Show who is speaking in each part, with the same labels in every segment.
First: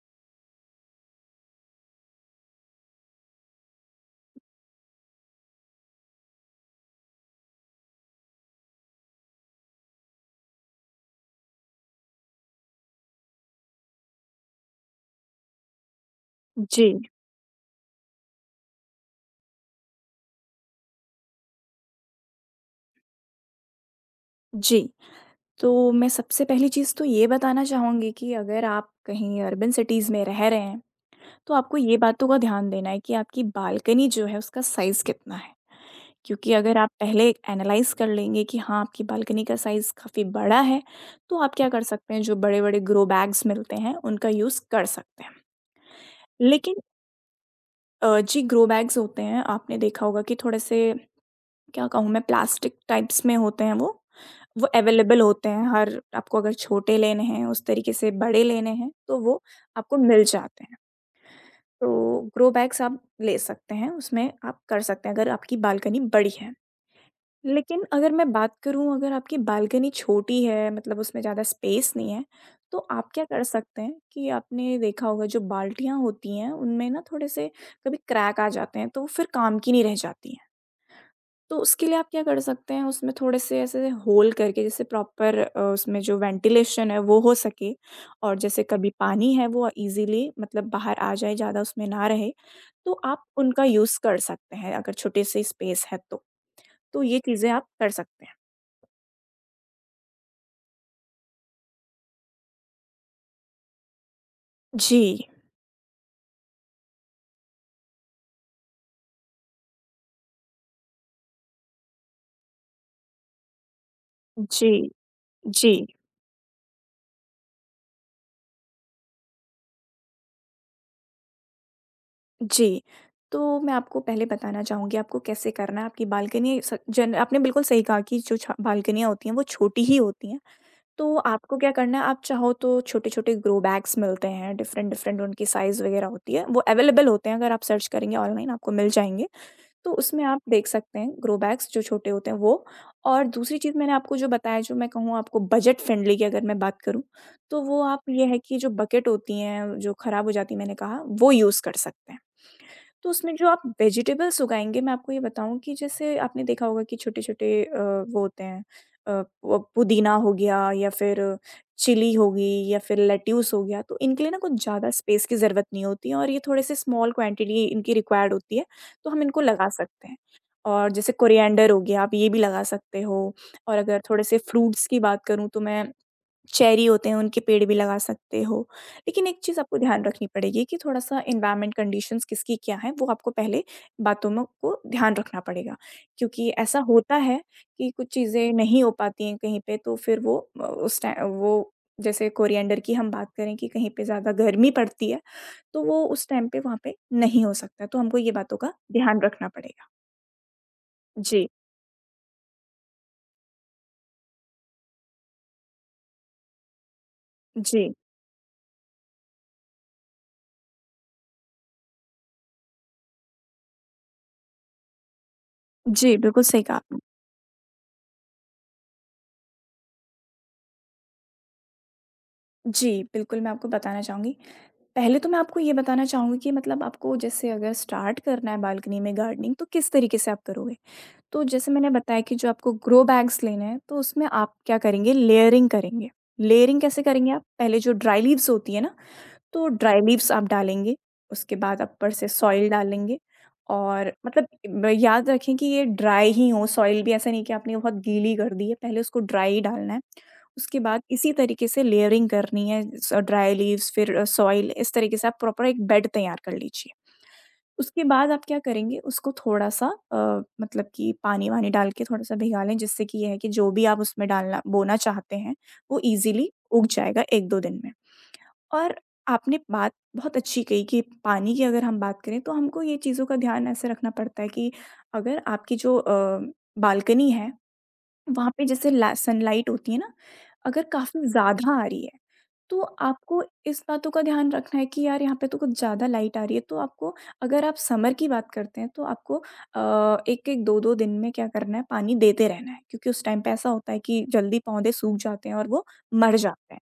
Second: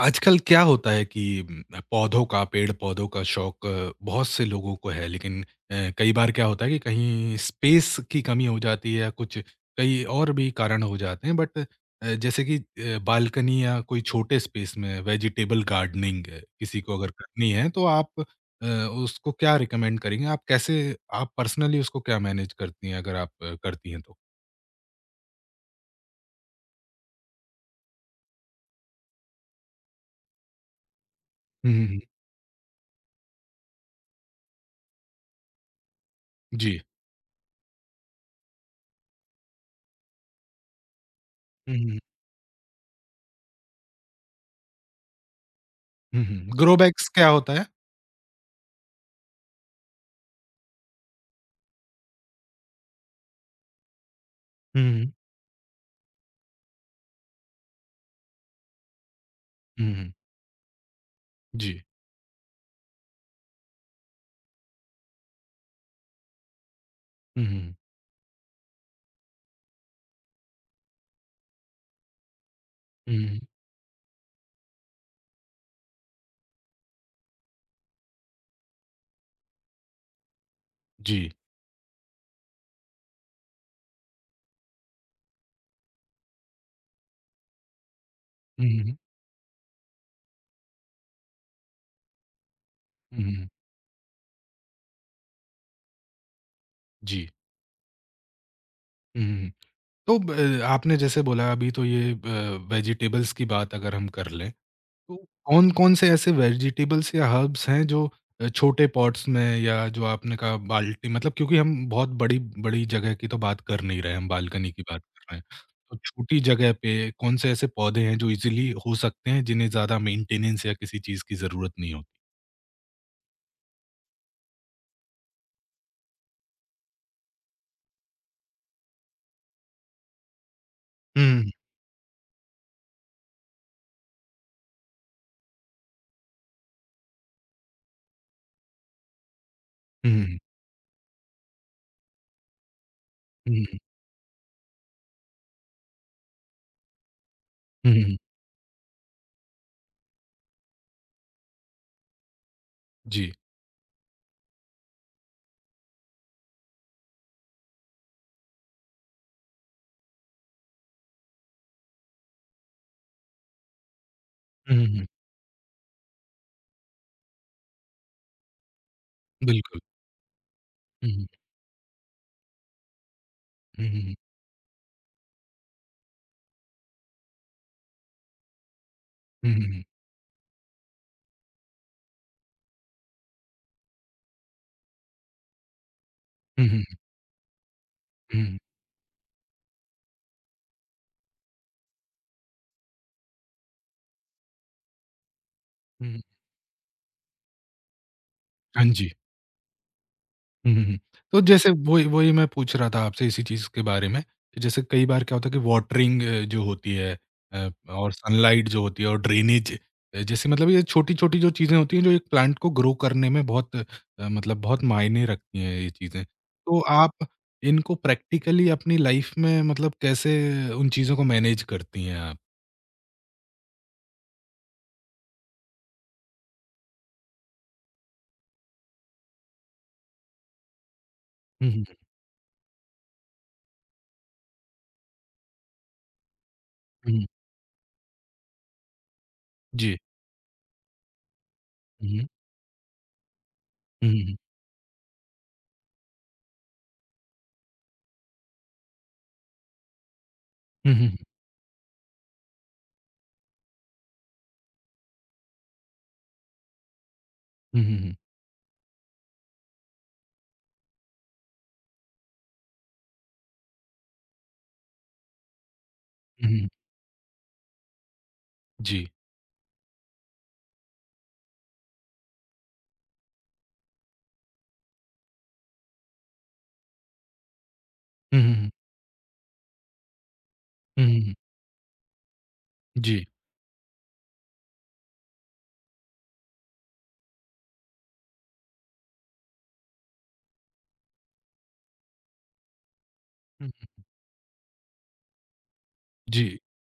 Speaker 1: आजकल क्या होता है कि पौधों का, पेड़-पौधों का शौक बहुत से लोगों को है लेकिन कई बार क्या होता है कि कहीं स्पेस की कमी हो जाती है या कुछ कई और भी कारण हो जाते हैं बट जैसे कि बालकनी या कोई छोटे स्पेस में वेजिटेबल गार्डनिंग किसी
Speaker 2: जी,
Speaker 1: को अगर करनी है तो आप उसको क्या रिकमेंड करेंगे? आप कैसे आप पर्सनली उसको क्या मैनेज करती हैं अगर आप करती हैं तो?
Speaker 2: जी। तो मैं सबसे पहली चीज़ तो ये बताना चाहूँगी कि अगर आप कहीं अर्बन सिटीज़ में रह रहे हैं, तो
Speaker 1: हुँ,
Speaker 2: आपको
Speaker 1: हुँ,
Speaker 2: ये
Speaker 1: हुँ।
Speaker 2: बातों का ध्यान देना है कि आपकी बालकनी जो है उसका साइज़ कितना है। क्योंकि अगर
Speaker 1: जी।
Speaker 2: आप पहले एनालाइज़ कर लेंगे कि हाँ, आपकी बालकनी का साइज़ काफ़ी बड़ा है, तो आप क्या
Speaker 1: हुँ,
Speaker 2: कर
Speaker 1: हुँ,
Speaker 2: सकते हैं, जो बड़े-बड़े ग्रो बैग्स मिलते हैं, उनका यूज़ कर सकते हैं।
Speaker 1: हुँ, हुँ।
Speaker 2: लेकिन
Speaker 1: ग्रो बैग्स क्या होता है?
Speaker 2: जी, ग्रो बैग्स होते हैं, आपने देखा होगा कि थोड़े-से, क्या कहूँ मैं, प्लास्टिक टाइप्स में होते हैं वो। वो
Speaker 1: हुँ, हुँ,
Speaker 2: अवेलेबल होते हैं, हर आपको अगर छोटे लेने हैं उस तरीके से बड़े लेने हैं तो वो
Speaker 1: हुँ,
Speaker 2: आपको
Speaker 1: हुँ।
Speaker 2: मिल जाते हैं।
Speaker 1: जी।
Speaker 2: तो ग्रो बैग्स आप ले सकते हैं, उसमें आप कर सकते हैं अगर आपकी बालकनी बड़ी है।
Speaker 1: हुँ, हुँ,
Speaker 2: लेकिन अगर मैं बात करूँ, अगर आपकी बालकनी छोटी है मतलब उसमें ज़्यादा स्पेस नहीं है, तो आप क्या
Speaker 1: हुँ,
Speaker 2: कर सकते हैं कि आपने देखा होगा, जो बाल्टियाँ होती हैं उनमें ना थोड़े से कभी क्रैक आ जाते हैं, तो वो फिर काम की नहीं रह जाती हैं।
Speaker 1: जी।
Speaker 2: तो उसके लिए आप क्या कर सकते हैं, उसमें थोड़े-से ऐसे होल करके, जैसे प्रॉपर उसमें जो वेंटिलेशन है वो हो सके और जैसे
Speaker 1: हुँ,
Speaker 2: कभी
Speaker 1: हुँ,
Speaker 2: पानी है वो ईज़िली मतलब बाहर आ जाए, ज़्यादा उसमें ना रहे, तो
Speaker 1: हुँ,
Speaker 2: आप
Speaker 1: हुँ,
Speaker 2: उनका यूज़ कर सकते हैं अगर छोटी-सी स्पेस है तो। तो ये
Speaker 1: जी।
Speaker 2: चीज़ें आप कर सकते हैं।
Speaker 1: हुँ, हुँ, हुँ। तो ब आपने जैसे बोला अभी तो ये ब वेजिटेबल्स की बात अगर हम कर लें, तो
Speaker 2: जी,
Speaker 1: कौन-कौन से ऐसे वेजिटेबल्स या हर्ब्स हैं जो छोटे पॉट्स में या जो आपने कहा बाल्टी मतलब क्योंकि हम बहुत बड़ी-बड़ी जगह की तो बात कर नहीं रहे हैं, हम
Speaker 2: जी,
Speaker 1: बालकनी की बात कर रहे हैं।
Speaker 2: जी,
Speaker 1: तो छोटी जगह पे कौन से ऐसे पौधे हैं जो ईज़िली हो सकते हैं, जिन्हें ज़्यादा मेंटेनेंस या किसी चीज़ की ज़रूरत नहीं होती?
Speaker 2: जी। तो मैं आपको पहले बताना चाहूँगी आपको कैसे करना है, आपकी बालकनी स जन आपने बिल्कुल सही कहा कि जो छ बालकनियाँ होती हैं वो छोटी ही होती हैं। तो
Speaker 1: हुँ,
Speaker 2: आपको क्या करना है, आप चाहो तो छोटे-छोटे ग्रो बैग्स मिलते हैं, डिफ़रेंट-डिफ़रेंट उनकी साइज़ वग़ैरह होती है, वो अवेलेबल होते हैं, अगर आप सर्च करेंगे ऑनलाइन आपको मिल जाएँगे। तो
Speaker 1: हुँ,
Speaker 2: उसमें
Speaker 1: हुँ,
Speaker 2: आप देख सकते हैं, ग्रो बैग्स जो छोटे होते हैं वो। और
Speaker 1: हुँ,
Speaker 2: दूसरी
Speaker 1: हुँ,
Speaker 2: चीज़ मैंने आपको जो बताया, जो मैं कहूँ आपको बजट फ्रेंडली की अगर मैं बात करूँ, तो वो
Speaker 1: हुँ,
Speaker 2: आप
Speaker 1: हुँ, हुँ, हुँ,
Speaker 2: ये है कि जो बकेट होती हैं, जो ख़राब हो जाती हैं मैंने कहा, वो यूज़ कर सकते हैं। तो
Speaker 1: जी।
Speaker 2: उसमें जो आप वेजिटेबल्स उगाएँगे, मैं आपको ये बताऊँ कि जैसे आपने देखा होगा कि छोटे-छोटे वो होते हैं, प पुदीना हो गया या फिर चिली होगी या फिर लेट्यूस हो गया, तो इनके लिए ना कुछ
Speaker 1: हुँ, हुँ,
Speaker 2: ज़्यादा
Speaker 1: हुँ,
Speaker 2: स्पेस की ज़रूरत नहीं होती है और ये थोड़े से स्मॉल क्वांटिटी इनकी रिक्वायर्ड होती है, तो हम इनको लगा
Speaker 1: बिल्कुल।
Speaker 2: सकते हैं। और
Speaker 1: हुँ,
Speaker 2: जैसे
Speaker 1: हुँ।
Speaker 2: कोरिएंडर हो गया, आप ये भी लगा सकते हो। और
Speaker 1: हुँ, हुँ,
Speaker 2: अगर
Speaker 1: हुँ।
Speaker 2: थोड़े से फ्रूट्स की बात करूँ, तो मैं, चेरी होते हैं उनके पेड़ भी लगा सकते हो। लेकिन एक
Speaker 1: हुँ,
Speaker 2: चीज़
Speaker 1: हुँ,
Speaker 2: आपको
Speaker 1: हुँ।
Speaker 2: ध्यान रखनी पड़ेगी कि थोड़ा-सा एनवायरनमेंट कंडीशंस किसकी क्या है, वो आपको पहले बातों में को ध्यान रखना पड़ेगा। क्योंकि ऐसा होता है कि कुछ
Speaker 1: हुँ,
Speaker 2: चीज़ें
Speaker 1: हुँ,
Speaker 2: नहीं हो पाती हैं कहीं पे, तो फिर वो उस टाइ वो, जैसे कोरिएंडर की हम बात करें कि कहीं पे ज़्यादा गर्मी पड़ती है, तो वो
Speaker 1: हुँ, हुँ।
Speaker 2: उस टाइम पे वहाँ पे नहीं हो सकता। तो हमको ये बातों का
Speaker 1: हाँ जी।
Speaker 2: ध्यान रखना पड़ेगा।
Speaker 1: हुँ, हुँ, हुँ। तो
Speaker 2: जी,
Speaker 1: जैसे वही वही मैं पूछ रहा था आपसे इसी चीज़ के बारे में कि जैसे कई बार क्या होता है कि वाटरिंग जो होती है
Speaker 2: जी,
Speaker 1: और सनलाइट जो होती है और ड्रेनेज जैसे मतलब ये छोटी-छोटी जो चीज़ें होती हैं जो एक प्लांट को ग्रो करने में बहुत मतलब बहुत मायने रखती हैं ये
Speaker 2: जी,
Speaker 1: चीज़ें।
Speaker 2: बिल्कुल सही कहा
Speaker 1: तो
Speaker 2: आपने।
Speaker 1: आप इनको प्रैक्टिकली अपनी लाइफ़ में मतलब कैसे उन चीज़ों को मैनेज करती हैं आप?
Speaker 2: जी, बिल्कुल, मैं आपको बताना चाहूँगी। पहले तो मैं आपको ये बताना चाहूँगी कि मतलब आपको, जैसे अगर स्टार्ट करना है बालकनी में गार्डनिंग, तो किस तरीके से आप करोगे? तो
Speaker 1: हुँ,
Speaker 2: जैसे
Speaker 1: हुँ,
Speaker 2: मैंने बताया कि जो आपको ग्रो बैग्स लेने हैं, तो उसमें आप क्या करेंगे, लेयरिंग करेंगे। लेयरिंग कैसे
Speaker 1: हुँ, हुँ।
Speaker 2: करेंगे आप? पहले जो ड्राई लीव्स होती है ना, तो
Speaker 1: जी।
Speaker 2: ड्राई लीव्स आप डालेंगे, उसके बाद
Speaker 1: हुँ,
Speaker 2: ऊपर
Speaker 1: हुँ।
Speaker 2: से सॉइल डालेंगे
Speaker 1: हुँ,
Speaker 2: और
Speaker 1: हुँ, हुँ।
Speaker 2: मतलब, ब याद रखें कि ये ड्राई ही हो, सॉइल भी ऐसा नहीं कि आपने बहुत गीली कर दी है, पहले उसको ड्राई ही डालना है। उसके
Speaker 1: हुँ,
Speaker 2: बाद
Speaker 1: हुँ, हुँ।
Speaker 2: इसी तरीके से लेयरिंग करनी है, स ड्राई लीव्स, फिर सॉइल, इस तरीके से आप प्रॉपर एक बेड तैयार कर लीजिए।
Speaker 1: हुँ, हुँ,
Speaker 2: उसके
Speaker 1: हुँ।
Speaker 2: बाद आप क्या करेंगे उसको थोड़ा-सा अ, मतलब कि पानी-वानी डाल के थोड़ा-सा भिगा लें, जिससे कि ये है कि जो भी आप उसमें डालना बोना चाहते हैं, वो
Speaker 1: हुँ,
Speaker 2: ईज़िली
Speaker 1: हुँ।
Speaker 2: उग जाएगा 1-2 दिन में। और
Speaker 1: जी।
Speaker 2: आपने बात बहुत अच्छी कही कि पानी की अगर हम बात करें, तो हमको ये चीज़ों का ध्यान ऐसे रखना पड़ता है कि अगर आपकी जो बालकनी है,
Speaker 1: हुँ,
Speaker 2: वहाँ
Speaker 1: हुँ,
Speaker 2: पे
Speaker 1: हुँ।
Speaker 2: जैसे सनलाइट होती है ना, अगर
Speaker 1: हुँ, हुँ,
Speaker 2: काफ़ी
Speaker 1: हुँ।
Speaker 2: ज़्यादा आ रही है, तो
Speaker 1: जी।
Speaker 2: आपको इस बातों का ध्यान रखना है कि यार यहाँ पे तो कुछ ज़्यादा लाइट आ रही है, तो आपको, अगर आप समर की बात करते हैं, तो आपको एक एक दो दो दिन में क्या करना है, पानी देते रहना है, क्योंकि उस टाइम पे
Speaker 1: हुँ,
Speaker 2: ऐसा होता है
Speaker 1: हुँ।
Speaker 2: कि जल्दी पौधे सूख जाते हैं और वो मर
Speaker 1: जी।
Speaker 2: जाते हैं।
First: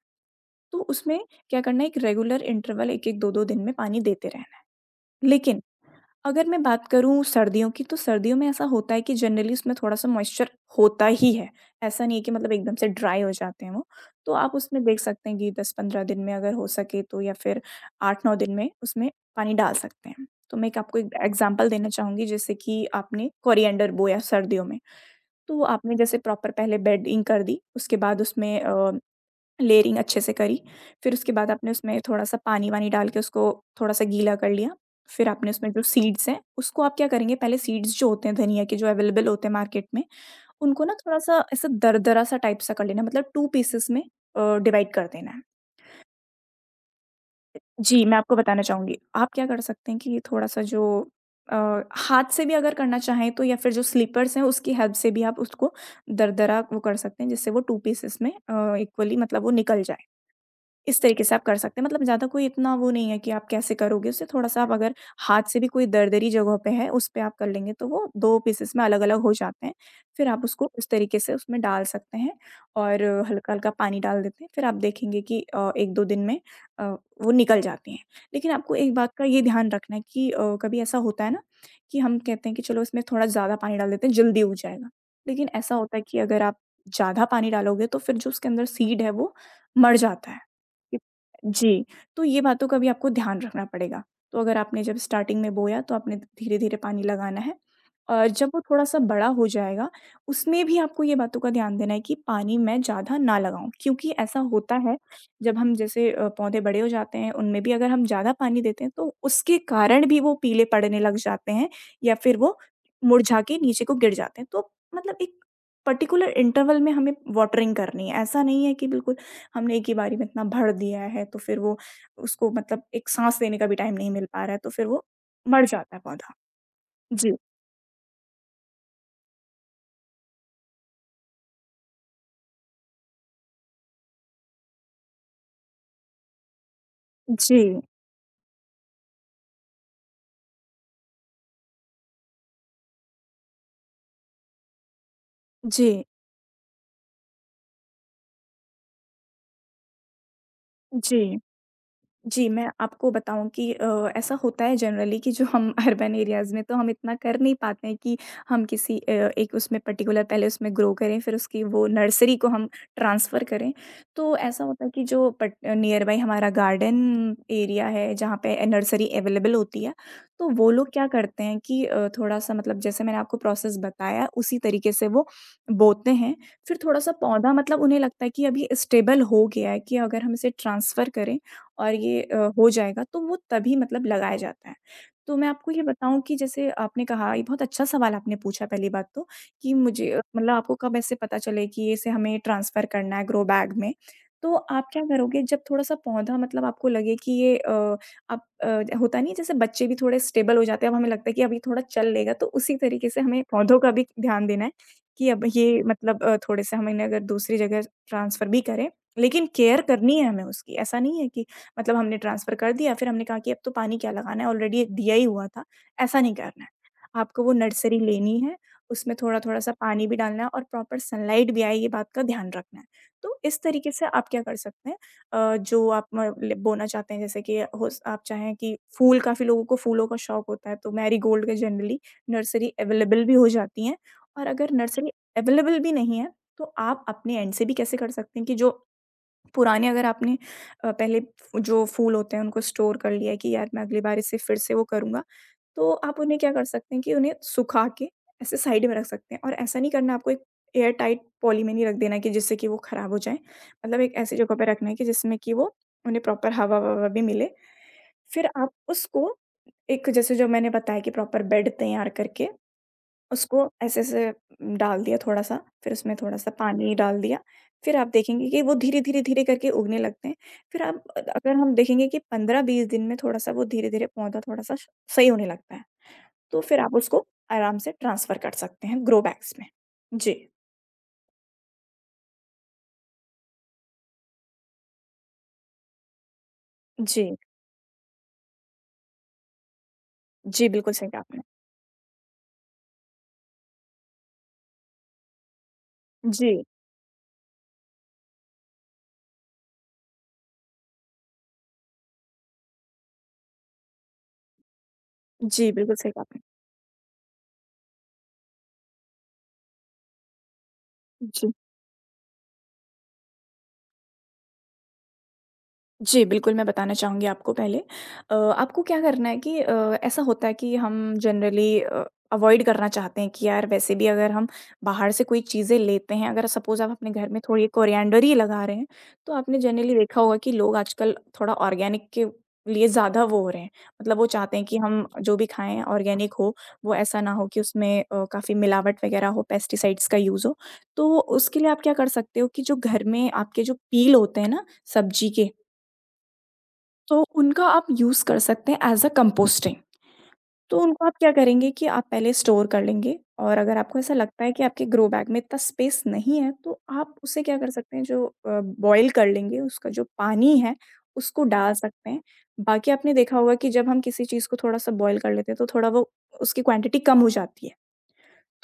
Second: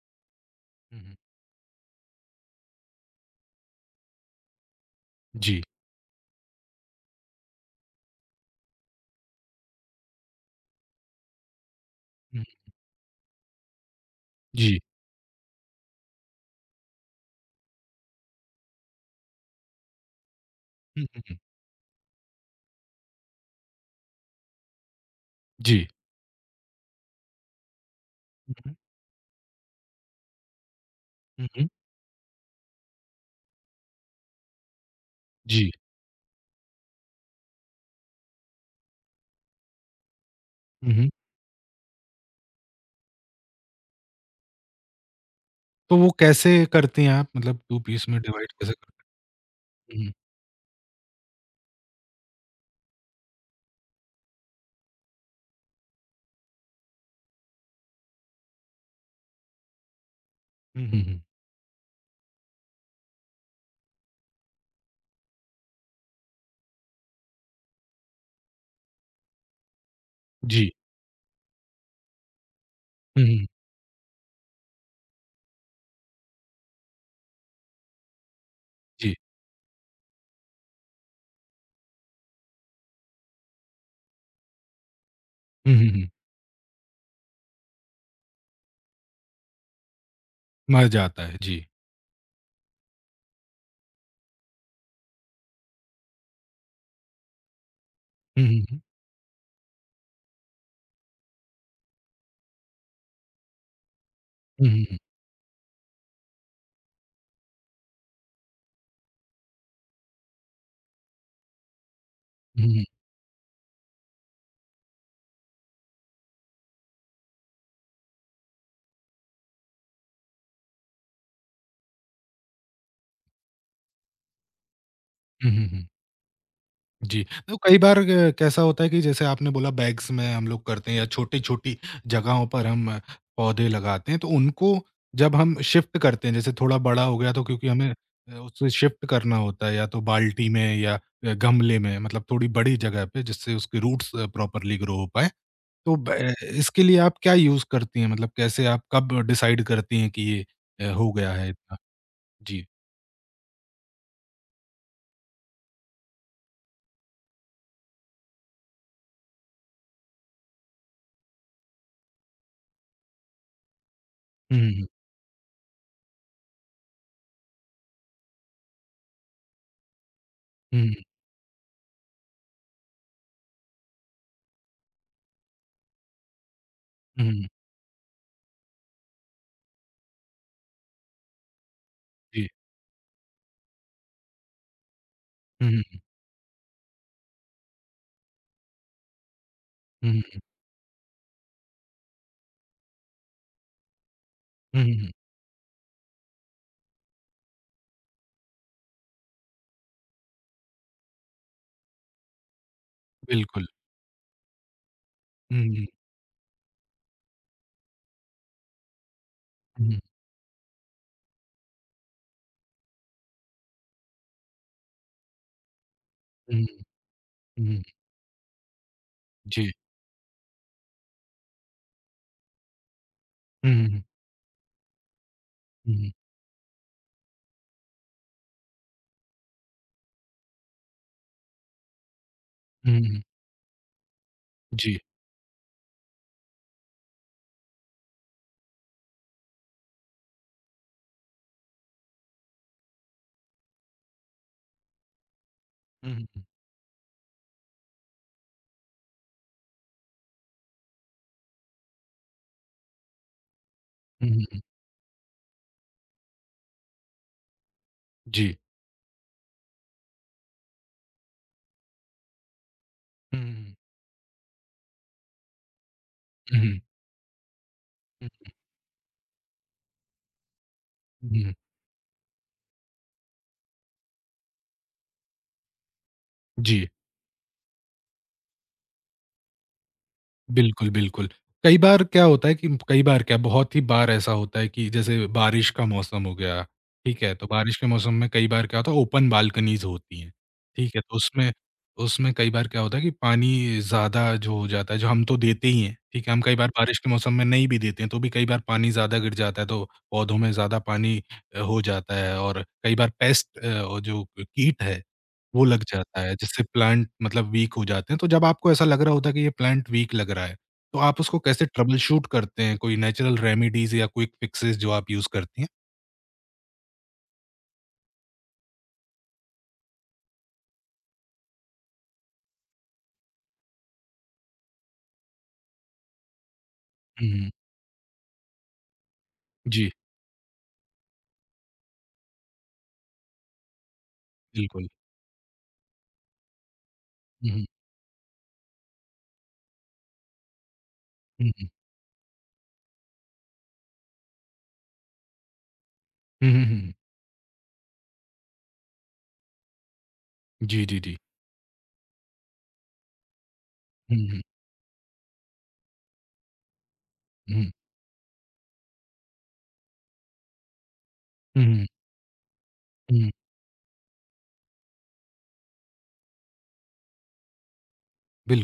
Speaker 2: तो
Speaker 1: हुँ, हुँ।
Speaker 2: उसमें क्या करना है, एक रेगुलर इंटरवल 1-1, 2-2 दिन में पानी देते रहना है। लेकिन
Speaker 1: जी।
Speaker 2: अगर मैं बात करूँ सर्दियों की, तो सर्दियों में ऐसा होता है कि जनरली उसमें थोड़ा-सा मॉइस्चर होता ही है। ऐसा नहीं है कि
Speaker 1: हुँ,
Speaker 2: मतलब एकदम से ड्राई हो जाते हैं वो। तो आप
Speaker 1: जी।
Speaker 2: उसमें देख सकते हैं कि 10-15 दिन में अगर हो सके तो, या फिर 8-9 दिन में उसमें पानी डाल सकते हैं। तो मैं एक आपको
Speaker 1: हुँ,
Speaker 2: एक
Speaker 1: हुँ, हुँ।
Speaker 2: एग्ज़ाम्पल देना चाहूँगी, जैसे कि आपने कोरिएंडर बोया सर्दियों में, तो
Speaker 1: जी।
Speaker 2: आपने जैसे प्रॉपर पहले बेडिंग कर दी, उसके बाद
Speaker 1: हुँ,
Speaker 2: उसमें
Speaker 1: हुँ।
Speaker 2: लेयरिंग अच्छे से करी, फिर उसके
Speaker 1: हुँ,
Speaker 2: बाद
Speaker 1: हुँ।
Speaker 2: आपने उसमें थोड़ा-सा पानी-वानी डाल के उसको थोड़ा-सा गीला कर लिया। फिर आपने
Speaker 1: जी।
Speaker 2: उसमें जो सीड्स हैं, उसको आप क्या करेंगे, पहले सीड्स जो होते हैं धनिया के, जो अवेलेबल होते हैं मार्केट में, उनको
Speaker 1: हुँ,
Speaker 2: ना
Speaker 1: हुँ।
Speaker 2: थोड़ा-सा ऐसा दरदरा-सा टाइप सा कर लेना है, मतलब 2 पीसेस में डिवाइड कर देना है।
Speaker 1: तो वो कैसे करती हैं आप? मतलब 2
Speaker 2: जी,
Speaker 1: पीस
Speaker 2: मैं
Speaker 1: में
Speaker 2: आपको
Speaker 1: डिवाइड
Speaker 2: बताना
Speaker 1: कैसे
Speaker 2: चाहूँगी।
Speaker 1: करती
Speaker 2: आप क्या कर सकते हैं कि
Speaker 1: हैं?
Speaker 2: ये थोड़ा-सा, जो अ, हाथ से भी अगर करना चाहें, तो या फिर जो स्लिपर्स हैं उसकी हेल्प से भी आप उसको दरदरा वो कर सकते हैं, जिससे वो 2 पीसेस में इक्वली मतलब वो निकल जाए।
Speaker 1: हुँ, हुँ,
Speaker 2: इस
Speaker 1: हुँ, हुँ।
Speaker 2: तरीके से आप कर सकते हैं। मतलब ज़्यादा कोई इतना वो नहीं है कि आप कैसे करोगे उसे, थोड़ा-सा आप अगर हाथ से भी कोई दरदरी जगह पे है, उस पे आप कर लेंगे तो वो 2 पीसेस में अलग-अलग हो जाते हैं। फिर आप उसको
Speaker 1: जी।
Speaker 2: उस तरीके से उसमें डाल सकते हैं और
Speaker 1: हुँ, हुँ, हुँ।
Speaker 2: हल्का-हल्का पानी डाल देते हैं। फिर आप देखेंगे कि 1-2 दिन में अ, वो निकल जाती हैं। लेकिन आपको एक बात
Speaker 1: जी।
Speaker 2: का ये ध्यान रखना है कि कभी ऐसा होता है ना कि हम कहते हैं कि चलो इसमें थोड़ा ज़्यादा पानी डाल देते हैं, जल्दी उग जाएगा। लेकिन
Speaker 1: हुँ,
Speaker 2: ऐसा
Speaker 1: हुँ,
Speaker 2: होता है
Speaker 1: हुँ।
Speaker 2: कि अगर आप ज़्यादा पानी डालोगे, तो फिर जो उसके अंदर सीड है वो मर जाता है। इ
Speaker 1: मज़ा आता है। जी।
Speaker 2: जी, तो ये बातों का भी आपको ध्यान रखना पड़ेगा। तो अगर आपने जब स्टार्टिंग में बोया, तो आपने धीरे-धीरे पानी लगाना है और
Speaker 1: हुँ,
Speaker 2: जब
Speaker 1: हुँ,
Speaker 2: वो
Speaker 1: हुँ।
Speaker 2: थोड़ा-सा बड़ा हो जाएगा, उसमें भी आपको ये बातों का ध्यान देना है कि पानी मैं ज़्यादा ना लगाऊँ, क्योंकि ऐसा
Speaker 1: हुँ,
Speaker 2: होता
Speaker 1: हुँ,
Speaker 2: है,
Speaker 1: हुँ।
Speaker 2: जब हम जैसे पौधे बड़े हो जाते हैं, उनमें भी अगर हम ज़्यादा पानी देते हैं, तो उसके कारण भी वो पीले पड़ने लग जाते हैं या फिर वो
Speaker 1: हुँ, हुँ।
Speaker 2: मुरझा के नीचे को गिर जाते हैं। तो मतलब एक पर्टिकुलर इंटरवल में हमें वाटरिंग करनी है, ऐसा नहीं है कि बिल्कुल हमने एक ही बारी में इतना भर दिया है, तो फिर वो उसको, मतलब एक साँस लेने का भी टाइम नहीं मिल पा रहा है, तो फिर वो
Speaker 1: हुँ,
Speaker 2: मर
Speaker 1: हुँ, हुँ।
Speaker 2: जाता है पौधा।
Speaker 1: जी,
Speaker 2: जी।
Speaker 1: तो कई बार अ, कैसा होता है कि जैसे आपने बोला बैग्स में हम लोग करते हैं या छोटी-छोटी जगहों पर हम अ, पौधे लगाते हैं, तो उनको जब हम शिफ्ट करते हैं, जैसे थोड़ा बड़ा हो गया तो
Speaker 2: जी।
Speaker 1: क्योंकि हमें अ, उससे शिफ्ट करना होता है या तो बाल्टी में या अ, गमले में मतलब थोड़ी बड़ी जगह पे जिससे उसके रूट्स अ, प्रॉपरली ग्रो हो पाएँ।
Speaker 2: जी।
Speaker 1: तो ब अ, इसके लिए आप क्या यूज़ करती हैं? मतलब कैसे आप कब डिसाइड करती हैं कि ये अ, हो गया
Speaker 2: जी।
Speaker 1: है इतना?
Speaker 2: जी,
Speaker 1: जी।
Speaker 2: मैं आपको बताऊँ कि ऐसा होता है जनरली, कि जो हम अर्बन एरियाज़ में तो हम इतना कर नहीं पाते हैं कि हम किसी एक उसमें पर्टिकुलर पहले उसमें ग्रो करें, फिर उसकी वो नर्सरी को हम ट्रांसफ़र करें। तो
Speaker 1: हुँ,
Speaker 2: ऐसा होता
Speaker 1: हुँ,
Speaker 2: है कि जो पट नियर बाय हमारा गार्डन एरिया है, जहाँ पे नर्सरी अवेलेबल होती है, तो वो लोग
Speaker 1: हुँ।
Speaker 2: क्या करते हैं कि थोड़ा-सा मतलब, जैसे मैंने आपको प्रोसेस बताया, उसी तरीके से वो बोते हैं। फिर थोड़ा-सा
Speaker 1: हुँ, हुँ, हुँ, हुँ।
Speaker 2: पौधा, मतलब उन्हें लगता है कि अभी स्टेबल हो गया है, कि अगर हम इसे ट्रांसफ़र करें और ये
Speaker 1: जी।
Speaker 2: हो जाएगा, तो वो तभी मतलब लगाया जाता है। तो मैं
Speaker 1: हुँ,
Speaker 2: आपको
Speaker 1: हुँ,
Speaker 2: ये बताऊँ कि, जैसे आपने कहा, ये बहुत अच्छा सवाल आपने पूछा, पहली बात तो कि
Speaker 1: हुँ,
Speaker 2: मुझे
Speaker 1: हुँ,
Speaker 2: मतलब आपको कब ऐसे पता चले कि इसे हमें ट्रांसफ़र करना है ग्रो बैग में। तो
Speaker 1: हुँ,
Speaker 2: आप
Speaker 1: हुँ,
Speaker 2: क्या
Speaker 1: हुँ।
Speaker 2: करोगे, जब थोड़ा-सा पौधा, मतलब आपको लगे कि ये आप होता नहीं है, जैसे बच्चे भी थोड़े स्टेबल हो जाते हैं, अब हमें लगता है कि अभी थोड़ा चल लेगा, तो उसी तरीके से हमें
Speaker 1: बिल्कुल।
Speaker 2: पौधों का भी ध्यान देना है कि अब
Speaker 1: हुँ,
Speaker 2: ये
Speaker 1: हुँ।
Speaker 2: मतलब थोड़े-से हम इन्हें अगर दूसरी जगह ट्रांसफ़र भी करें, लेकिन केयर
Speaker 1: हुँ,
Speaker 2: करनी है हमें उसकी। ऐसा नहीं है कि मतलब हमने ट्रांसफ़र कर दिया, फिर हमने कहा कि अब तो पानी क्या लगाना है, ऑलरेडी दिया ही हुआ था, ऐसा नहीं
Speaker 1: हुँ,
Speaker 2: करना है। आपको वो
Speaker 1: हुँ,
Speaker 2: नर्सरी लेनी है, उसमें थोड़ा-थोड़ा
Speaker 1: जी।
Speaker 2: सा पानी भी डालना है और प्रॉपर सनलाइट भी आए, ये बात का ध्यान रखना है। तो इस
Speaker 1: हुँ,
Speaker 2: तरीके
Speaker 1: हुँ,
Speaker 2: से आप क्या कर सकते हैं जो आप
Speaker 1: हुँ,
Speaker 2: म ल बोना चाहते हैं, जैसे कि हो स आप चाहें कि फूल, काफ़ी लोगों को फूलों का शौक होता है, तो मैरीगोल्ड के जनरली नर्सरी
Speaker 1: हुँ, हुँ,
Speaker 2: अवेलेबल भी हो जाती हैं। और अगर
Speaker 1: जी।
Speaker 2: नर्सरी अवेलेबल भी नहीं है, तो आप अपने एंड से भी कैसे कर सकते हैं कि जो पुराने, अगर आपने पहले जो फूल होते हैं उनको स्टोर कर लिया है कि यार मैं अगली बार इससे फिर से वो करूँगा, तो
Speaker 1: हुँ,
Speaker 2: आप उन्हें
Speaker 1: हुँ,
Speaker 2: क्या कर सकते हैं कि उन्हें सुखा के ऐसे साइड में रख सकते हैं। और ऐसा नहीं करना आपको, एक एयर टाइट पॉली में नहीं रख देना है कि जिससे कि वो खराब हो जाएँ। मतलब एक
Speaker 1: हुँ,
Speaker 2: ऐसी जगह
Speaker 1: हुँ,
Speaker 2: पे रखना है कि जिसमें कि वो, उन्हें प्रॉपर हवा-ववा भी मिले। फिर
Speaker 1: जी।
Speaker 2: आप उसको एक, जैसे जो मैंने बताया कि प्रॉपर बेड तैयार करके उसको
Speaker 1: हुँ,
Speaker 2: ऐसे-ऐसे डाल दिया थोड़ा-सा, फिर उसमें थोड़ा-सा
Speaker 1: हुँ, हुँ,
Speaker 2: पानी डाल दिया, फिर आप देखेंगे कि वो धीरे-धीरे, धीरे धीरे करके उगने लगते हैं। फिर आप,
Speaker 1: हुँ, हुँ,
Speaker 2: अगर हम देखेंगे कि 15-20 दिन में थोड़ा-सा वो धीरे-धीरे पौधा थोड़ा-सा श सही होने लगता है, तो फिर
Speaker 1: जी।
Speaker 2: आप उसको आराम से ट्रांसफ़र कर सकते हैं ग्रो बैग्स में। जी,
Speaker 1: बिल्कुल, बिल्कुल। कई बार क्या होता है कि कई बार क्या बहुत ही बार ऐसा होता है कि जैसे बारिश का मौसम हो गया, ठीक है?
Speaker 2: जी,
Speaker 1: तो बारिश के मौसम में कई बार क्या होता है ओपन बालकनीज़ होती हैं,
Speaker 2: जी, बिल्कुल
Speaker 1: ठीक है?
Speaker 2: सही
Speaker 1: तो
Speaker 2: कहा आपने।
Speaker 1: उसमें उसमें कई बार क्या होता है कि पानी ज़्यादा जो हो जाता है, जो हम तो देते ही हैं, ठीक है? हम कई
Speaker 2: जी,
Speaker 1: बार बारिश के मौसम में नहीं भी देते हैं, तो भी कई बार पानी ज़्यादा गिर जाता है, तो पौधों में ज़्यादा पानी हो जाता है और कई बार पेस्ट जो कीट है वो
Speaker 2: जी,
Speaker 1: लग
Speaker 2: बिल्कुल सही
Speaker 1: जाता
Speaker 2: कहा
Speaker 1: है,
Speaker 2: आपने।
Speaker 1: जिससे प्लांट मतलब वीक हो जाते हैं, तो जब आपको ऐसा लग रहा होता है कि ये प्लांट वीक लग रहा है, तो आप उसको
Speaker 2: जी।
Speaker 1: कैसे ट्रबल शूट करते हैं? कोई नेचुरल रेमेडीज़ या क्विक फिक्सेस जो आप यूज़ करती हैं?
Speaker 2: जी, बिल्कुल, मैं बताना चाहूँगी आपको पहले। आपको क्या करना है कि, ऐसा होता है कि हम जनरली अवॉइड करना चाहते हैं कि यार वैसे भी अगर हम बाहर से कोई चीज़ें लेते हैं, अगर सपोज़ आप अपने घर
Speaker 1: हुँ,
Speaker 2: में
Speaker 1: हुँ।
Speaker 2: थोड़ी कोरिएंडर ही लगा रहे हैं, तो आपने
Speaker 1: जी,
Speaker 2: जनरली देखा होगा कि लोग आजकल थोड़ा ऑर्गेनिक के लिए ज़्यादा वो हो रहे हैं। मतलब वो चाहते हैं कि
Speaker 1: बिल्कुल।
Speaker 2: हम जो भी खाएँ ऑर्गेनिक हो, वो ऐसा ना हो
Speaker 1: हुँ,
Speaker 2: कि
Speaker 1: हुँ।
Speaker 2: उसमें काफ़ी मिलावट वगैरह हो, पेस्टिसाइड्स का यूज़ हो। तो
Speaker 1: हुँ,
Speaker 2: उसके
Speaker 1: हुँ।
Speaker 2: लिए आप क्या कर सकते हो कि जो घर में आपके जो पील होते हैं ना सब्ज़ी के,
Speaker 1: हुँ, हुँ, हुँ।
Speaker 2: तो उनका आप यूज़ कर सकते हैं एज़ अ कंपोस्टिंग। तो
Speaker 1: जी, जी,
Speaker 2: उनको आप
Speaker 1: जी।
Speaker 2: क्या करेंगे कि आप पहले स्टोर कर लेंगे और अगर आपको ऐसा
Speaker 1: हुँ, हुँ।
Speaker 2: लगता है कि आपके ग्रो बैग में इतना स्पेस नहीं है, तो आप उसे क्या
Speaker 1: हुँ,
Speaker 2: कर सकते हैं जो बॉयल कर लेंगे, उसका जो पानी है उसको
Speaker 1: हुँ,
Speaker 2: डाल
Speaker 1: हुँ,
Speaker 2: सकते हैं। बाकी आपने
Speaker 1: हुँ।
Speaker 2: देखा होगा कि जब हम किसी चीज़ को थोड़ा-सा बॉयल कर लेते हैं, तो थोड़ा वो उसकी क्वांटिटी कम हो जाती है।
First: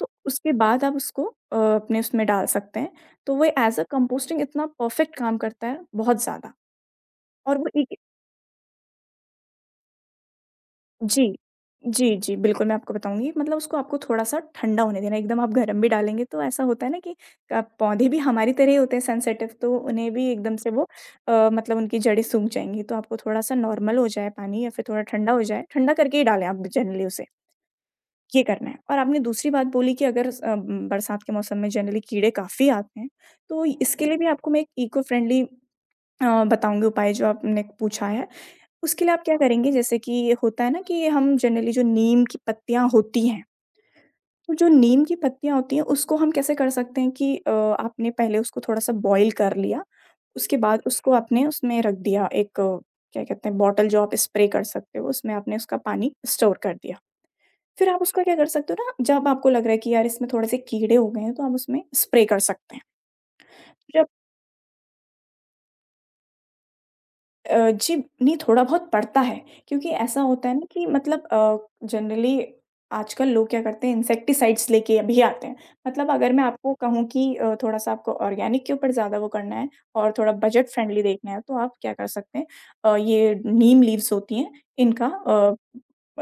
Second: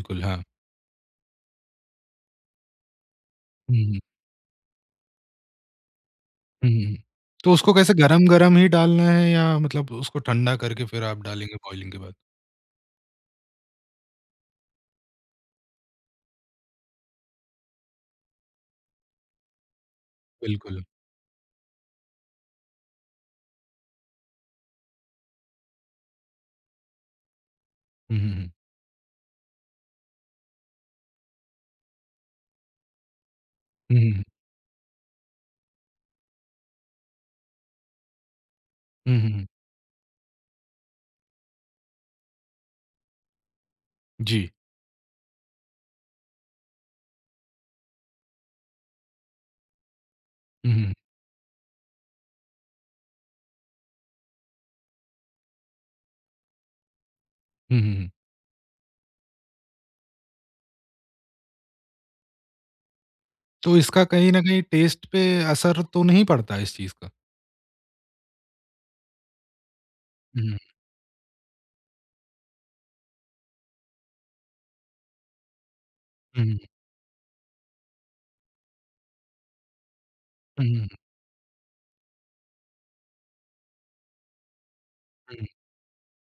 Speaker 2: तो
Speaker 1: हाँ।
Speaker 2: उसके बाद आप उसको अपने उसमें डाल सकते हैं। तो वो
Speaker 1: हुँ,
Speaker 2: एज़ अ
Speaker 1: हुँ।
Speaker 2: कंपोस्टिंग इतना परफेक्ट काम करता है, बहुत ज़्यादा।
Speaker 1: हुँ, हुँ, हुँ। तो
Speaker 2: और वो
Speaker 1: उसको कैसे
Speaker 2: एक,
Speaker 1: गरम-गरम ही डालना है या मतलब उसको ठंडा करके फिर आप
Speaker 2: जी।
Speaker 1: डालेंगे बॉयलिंग के
Speaker 2: जी,
Speaker 1: बाद?
Speaker 2: जी, बिल्कुल, मैं आपको बताऊँगी, मतलब उसको आपको थोड़ा-सा ठंडा होने देना है, एकदम आप गरम भी डालेंगे तो ऐसा होता है ना कि पौधे भी हमारी तरह ही होते हैं सेंसिटिव, तो उन्हें भी एकदम से
Speaker 1: बिल्कुल।
Speaker 2: वो, मतलब उनकी जड़ें सूख जाएँगी, तो आपको थोड़ा-सा नॉर्मल हो जाए पानी या फिर थोड़ा ठंडा हो जाए, ठंडा करके ही डालें आप जनरली उसे,
Speaker 1: हुँ, हुँ,
Speaker 2: ये
Speaker 1: हुँ।
Speaker 2: करना है। और आपने दूसरी बात बोली कि अगर बरसात के मौसम में जनरली कीड़े काफ़ी आते हैं, तो
Speaker 1: हुँ,
Speaker 2: इसके
Speaker 1: हुँ,
Speaker 2: लिए
Speaker 1: हुँ।
Speaker 2: भी आपको मैं एक इको फ्रेंडली बताऊँगी उपाय जो आपने पूछा है। उसके लिए
Speaker 1: हुँ,
Speaker 2: आप
Speaker 1: हुँ,
Speaker 2: क्या
Speaker 1: हुँ।
Speaker 2: करेंगे, जैसे कि होता है ना कि हम जनरली जो नीम की पत्तियाँ होती हैं,
Speaker 1: जी।
Speaker 2: तो जो नीम की पत्तियाँ होती हैं उसको हम कैसे कर सकते हैं कि आपने पहले उसको थोड़ा-सा बॉयल कर लिया, उसके
Speaker 1: हुँ,
Speaker 2: बाद
Speaker 1: हुँ, हुँ।
Speaker 2: उसको आपने उसमें रख दिया एक, क्या कहते हैं बॉटल जो आप स्प्रे कर सकते हो, उसमें आपने उसका पानी स्टोर कर दिया।
Speaker 1: हुँ,
Speaker 2: फिर
Speaker 1: हुँ,
Speaker 2: आप
Speaker 1: हुँ।
Speaker 2: उसका क्या कर सकते हो ना, जब आपको लग रहा है कि यार इसमें थोड़े-से कीड़े हो गए हैं तो आप उसमें स्प्रे कर सकते हैं।
Speaker 1: तो इसका
Speaker 2: जब
Speaker 1: कहीं न कहीं टेस्ट पे असर तो नहीं पड़ता इस चीज़ का?
Speaker 2: जी, नहीं, थोड़ा बहुत पड़ता है, क्योंकि ऐसा होता
Speaker 1: हुँ,
Speaker 2: है ना कि मतलब जनरली आजकल लोग क्या करते हैं, इंसेक्टिसाइड्स लेके भी आते हैं। मतलब अगर मैं
Speaker 1: हुँ,
Speaker 2: आपको कहूँ कि थोड़ा-सा आपको ऑर्गेनिक के ऊपर ज़्यादा वो करना है और थोड़ा बजट
Speaker 1: हुँ,
Speaker 2: फ्रेंडली देखना है, तो आप क्या कर सकते हैं, ये नीम लीव्स होती हैं, इनका
Speaker 1: हुँ,
Speaker 2: अ,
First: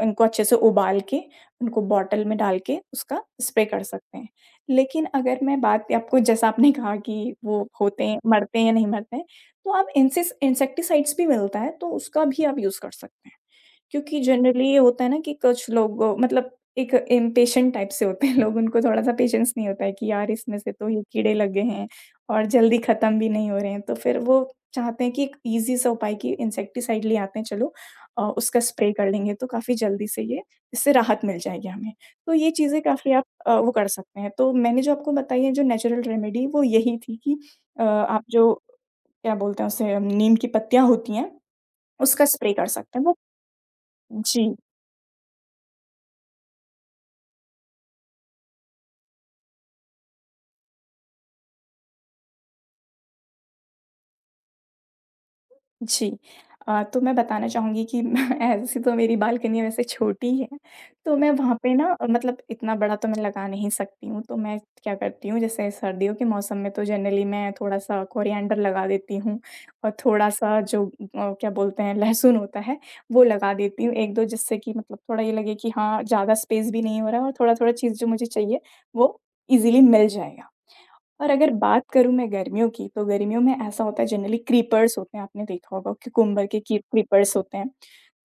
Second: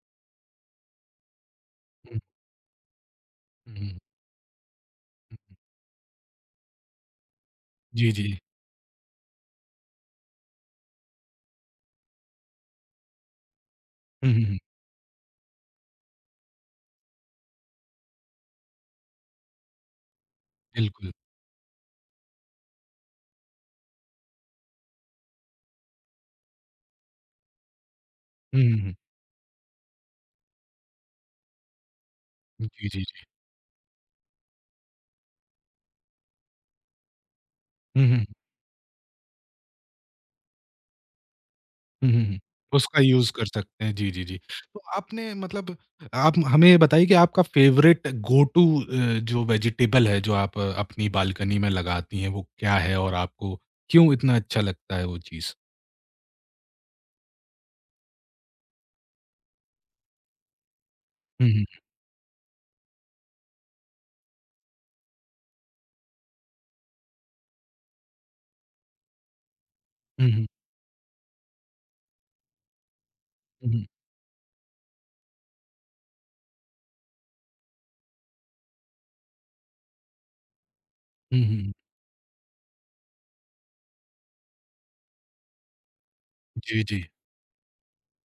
Speaker 2: इनको अच्छे से उबाल के, उनको बॉटल में डाल के उसका स्प्रे कर
Speaker 1: हुँ,
Speaker 2: सकते हैं। लेकिन
Speaker 1: हुँ,
Speaker 2: अगर मैं बात आपको, जैसा आपने कहा कि वो होते
Speaker 1: जी,
Speaker 2: हैं,
Speaker 1: जी।
Speaker 2: मरते हैं या नहीं मरते हैं, तो आप इंसिस इंसेक्टिसाइड्स भी मिलता है, तो उसका भी आप यूज़ कर सकते हैं। क्योंकि
Speaker 1: हुँ, हुँ, हुँ,
Speaker 2: जनरली ये होता है ना कि कुछ लोग मतलब एक इम्पेशेंट टाइप से होते हैं लोग, उनको थोड़ा-सा पेशेंस नहीं होता है कि यार इसमें से तो ये
Speaker 1: बिल्कुल।
Speaker 2: कीड़े लग गए हैं और जल्दी ख़त्म भी नहीं हो रहे हैं। तो फिर वो चाहते हैं कि एक ईज़ी सा उपाय कि इंसेक्टिसाइड ले आते हैं, चलो उसका
Speaker 1: हुँ,
Speaker 2: स्प्रे
Speaker 1: हुँ,
Speaker 2: कर लेंगे तो काफ़ी जल्दी से ये, इससे राहत मिल जाएगी हमें। तो ये
Speaker 1: हुँ,
Speaker 2: चीज़ें
Speaker 1: जी, जी,
Speaker 2: काफ़ी
Speaker 1: जी।
Speaker 2: आप वो कर सकते हैं। तो मैंने जो आपको बताई है जो नेचुरल रेमेडी, वो यही थी कि
Speaker 1: हुँ, हुँ,
Speaker 2: आप जो क्या बोलते हैं उसे, नीम की पत्तियाँ होती हैं,
Speaker 1: हुँ,
Speaker 2: उसका
Speaker 1: हुँ, हुँ।
Speaker 2: स्प्रे कर सकते
Speaker 1: उसका
Speaker 2: हैं वो,
Speaker 1: यूज़ कर सकते हैं। जी, जी, जी।
Speaker 2: जी,
Speaker 1: तो आपने मतलब आप हमें ये बताइए कि आपका फ़ेवरेट गो टू जो वेजिटेबल है, जो आप अपनी बालकनी में लगाती हैं, वो क्या है और आपको क्यों इतना अच्छा लगता है वो चीज़?
Speaker 2: जी। तो मैं बताना चाहूँगी कि ऐसी तो मेरी बालकनी वैसे छोटी ही है, तो मैं
Speaker 1: हुँ,
Speaker 2: वहाँ पे
Speaker 1: हुँ,
Speaker 2: ना, मतलब इतना बड़ा तो मैं लगा नहीं सकती हूँ, तो मैं क्या करती हूँ, जैसे सर्दियों के मौसम में तो जनरली मैं थोड़ा-सा कोरिएंडर लगा देती हूँ और
Speaker 1: हुँ, हुँ,
Speaker 2: थोड़ा-सा जो क्या बोलते हैं लहसुन होता है, वो लगा देती
Speaker 1: हुँ,
Speaker 2: हूँ 1-2, जिससे कि मतलब थोड़ा ये लगे कि हाँ, ज़्यादा स्पेस भी नहीं हो रहा है और थोड़ा-थोड़ा चीज़ जो मुझे चाहिए वो ईज़िली मिल जाएगा। और
Speaker 1: हुँ,
Speaker 2: अगर
Speaker 1: हुँ, हुँ।
Speaker 2: बात करूँ मैं गर्मियों की, तो गर्मियों में ऐसा होता है जनरली क्रीपर्स होते हैं, आपने देखा होगा क्युकम्बर के की
Speaker 1: जी, जी।
Speaker 2: क्रीपर्स होते हैं।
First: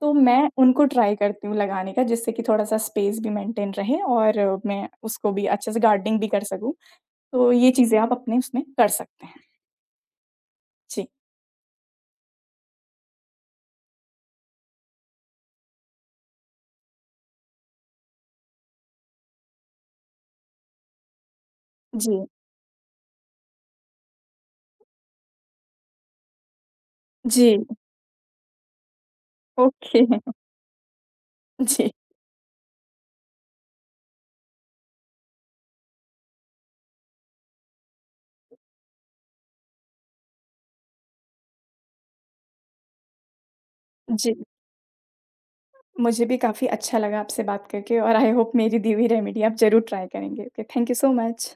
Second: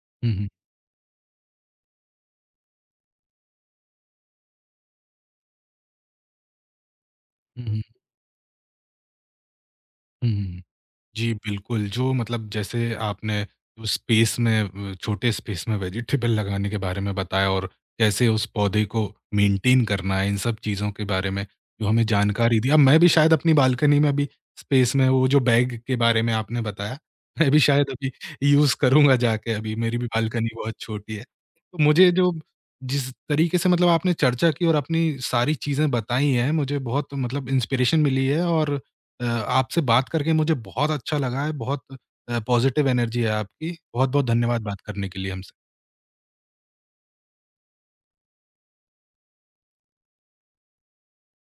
Speaker 2: तो
Speaker 1: हुँ,
Speaker 2: मैं
Speaker 1: हुँ,
Speaker 2: उनको ट्राई करती हूँ लगाने का जिससे कि थोड़ा-सा स्पेस भी मेंटेन रहे और मैं उसको भी अच्छे से गार्डनिंग भी कर सकूँ। तो
Speaker 1: हुँ,
Speaker 2: ये
Speaker 1: हुँ,
Speaker 2: चीज़ें आप अपने उसमें कर सकते हैं।
Speaker 1: हुँ, हुँ।
Speaker 2: जी,
Speaker 1: जी, बिल्कुल, जो मतलब जैसे आपने जो स्पेस में छोटे स्पेस में वेजिटेबल लगाने के बारे में बताया और कैसे उस पौधे को मेंटेन करना है, इन सब चीज़ों के बारे में जो हमें
Speaker 2: जी,
Speaker 1: जानकारी दी। अब मैं भी शायद अपनी बालकनी में अभी स्पेस में वो जो बैग के बारे में आपने बताया, मैं भी
Speaker 2: जी,
Speaker 1: शायद अभी यूज़ करूँगा जाके अभी, मेरी
Speaker 2: ओके,
Speaker 1: भी बालकनी बहुत छोटी है। तो
Speaker 2: जी,
Speaker 1: मुझे जो जिस तरीके से मतलब आपने चर्चा की और अपनी सारी चीज़ें बताई हैं, मुझे बहुत मतलब इंस्पिरेशन मिली है और आपसे बात करके मुझे बहुत अच्छा लगा है, बहुत पॉज़िटिव एनर्जी है आपकी। बहुत-बहुत
Speaker 2: जी।
Speaker 1: धन्यवाद बात करने के लिए हमसे।
Speaker 2: मुझे भी काफ़ी अच्छा लगा आपसे बात करके और आई होप मेरी दी हुई रेमेडी आप ज़रूर ट्राई करेंगे। Okay, thank you so much.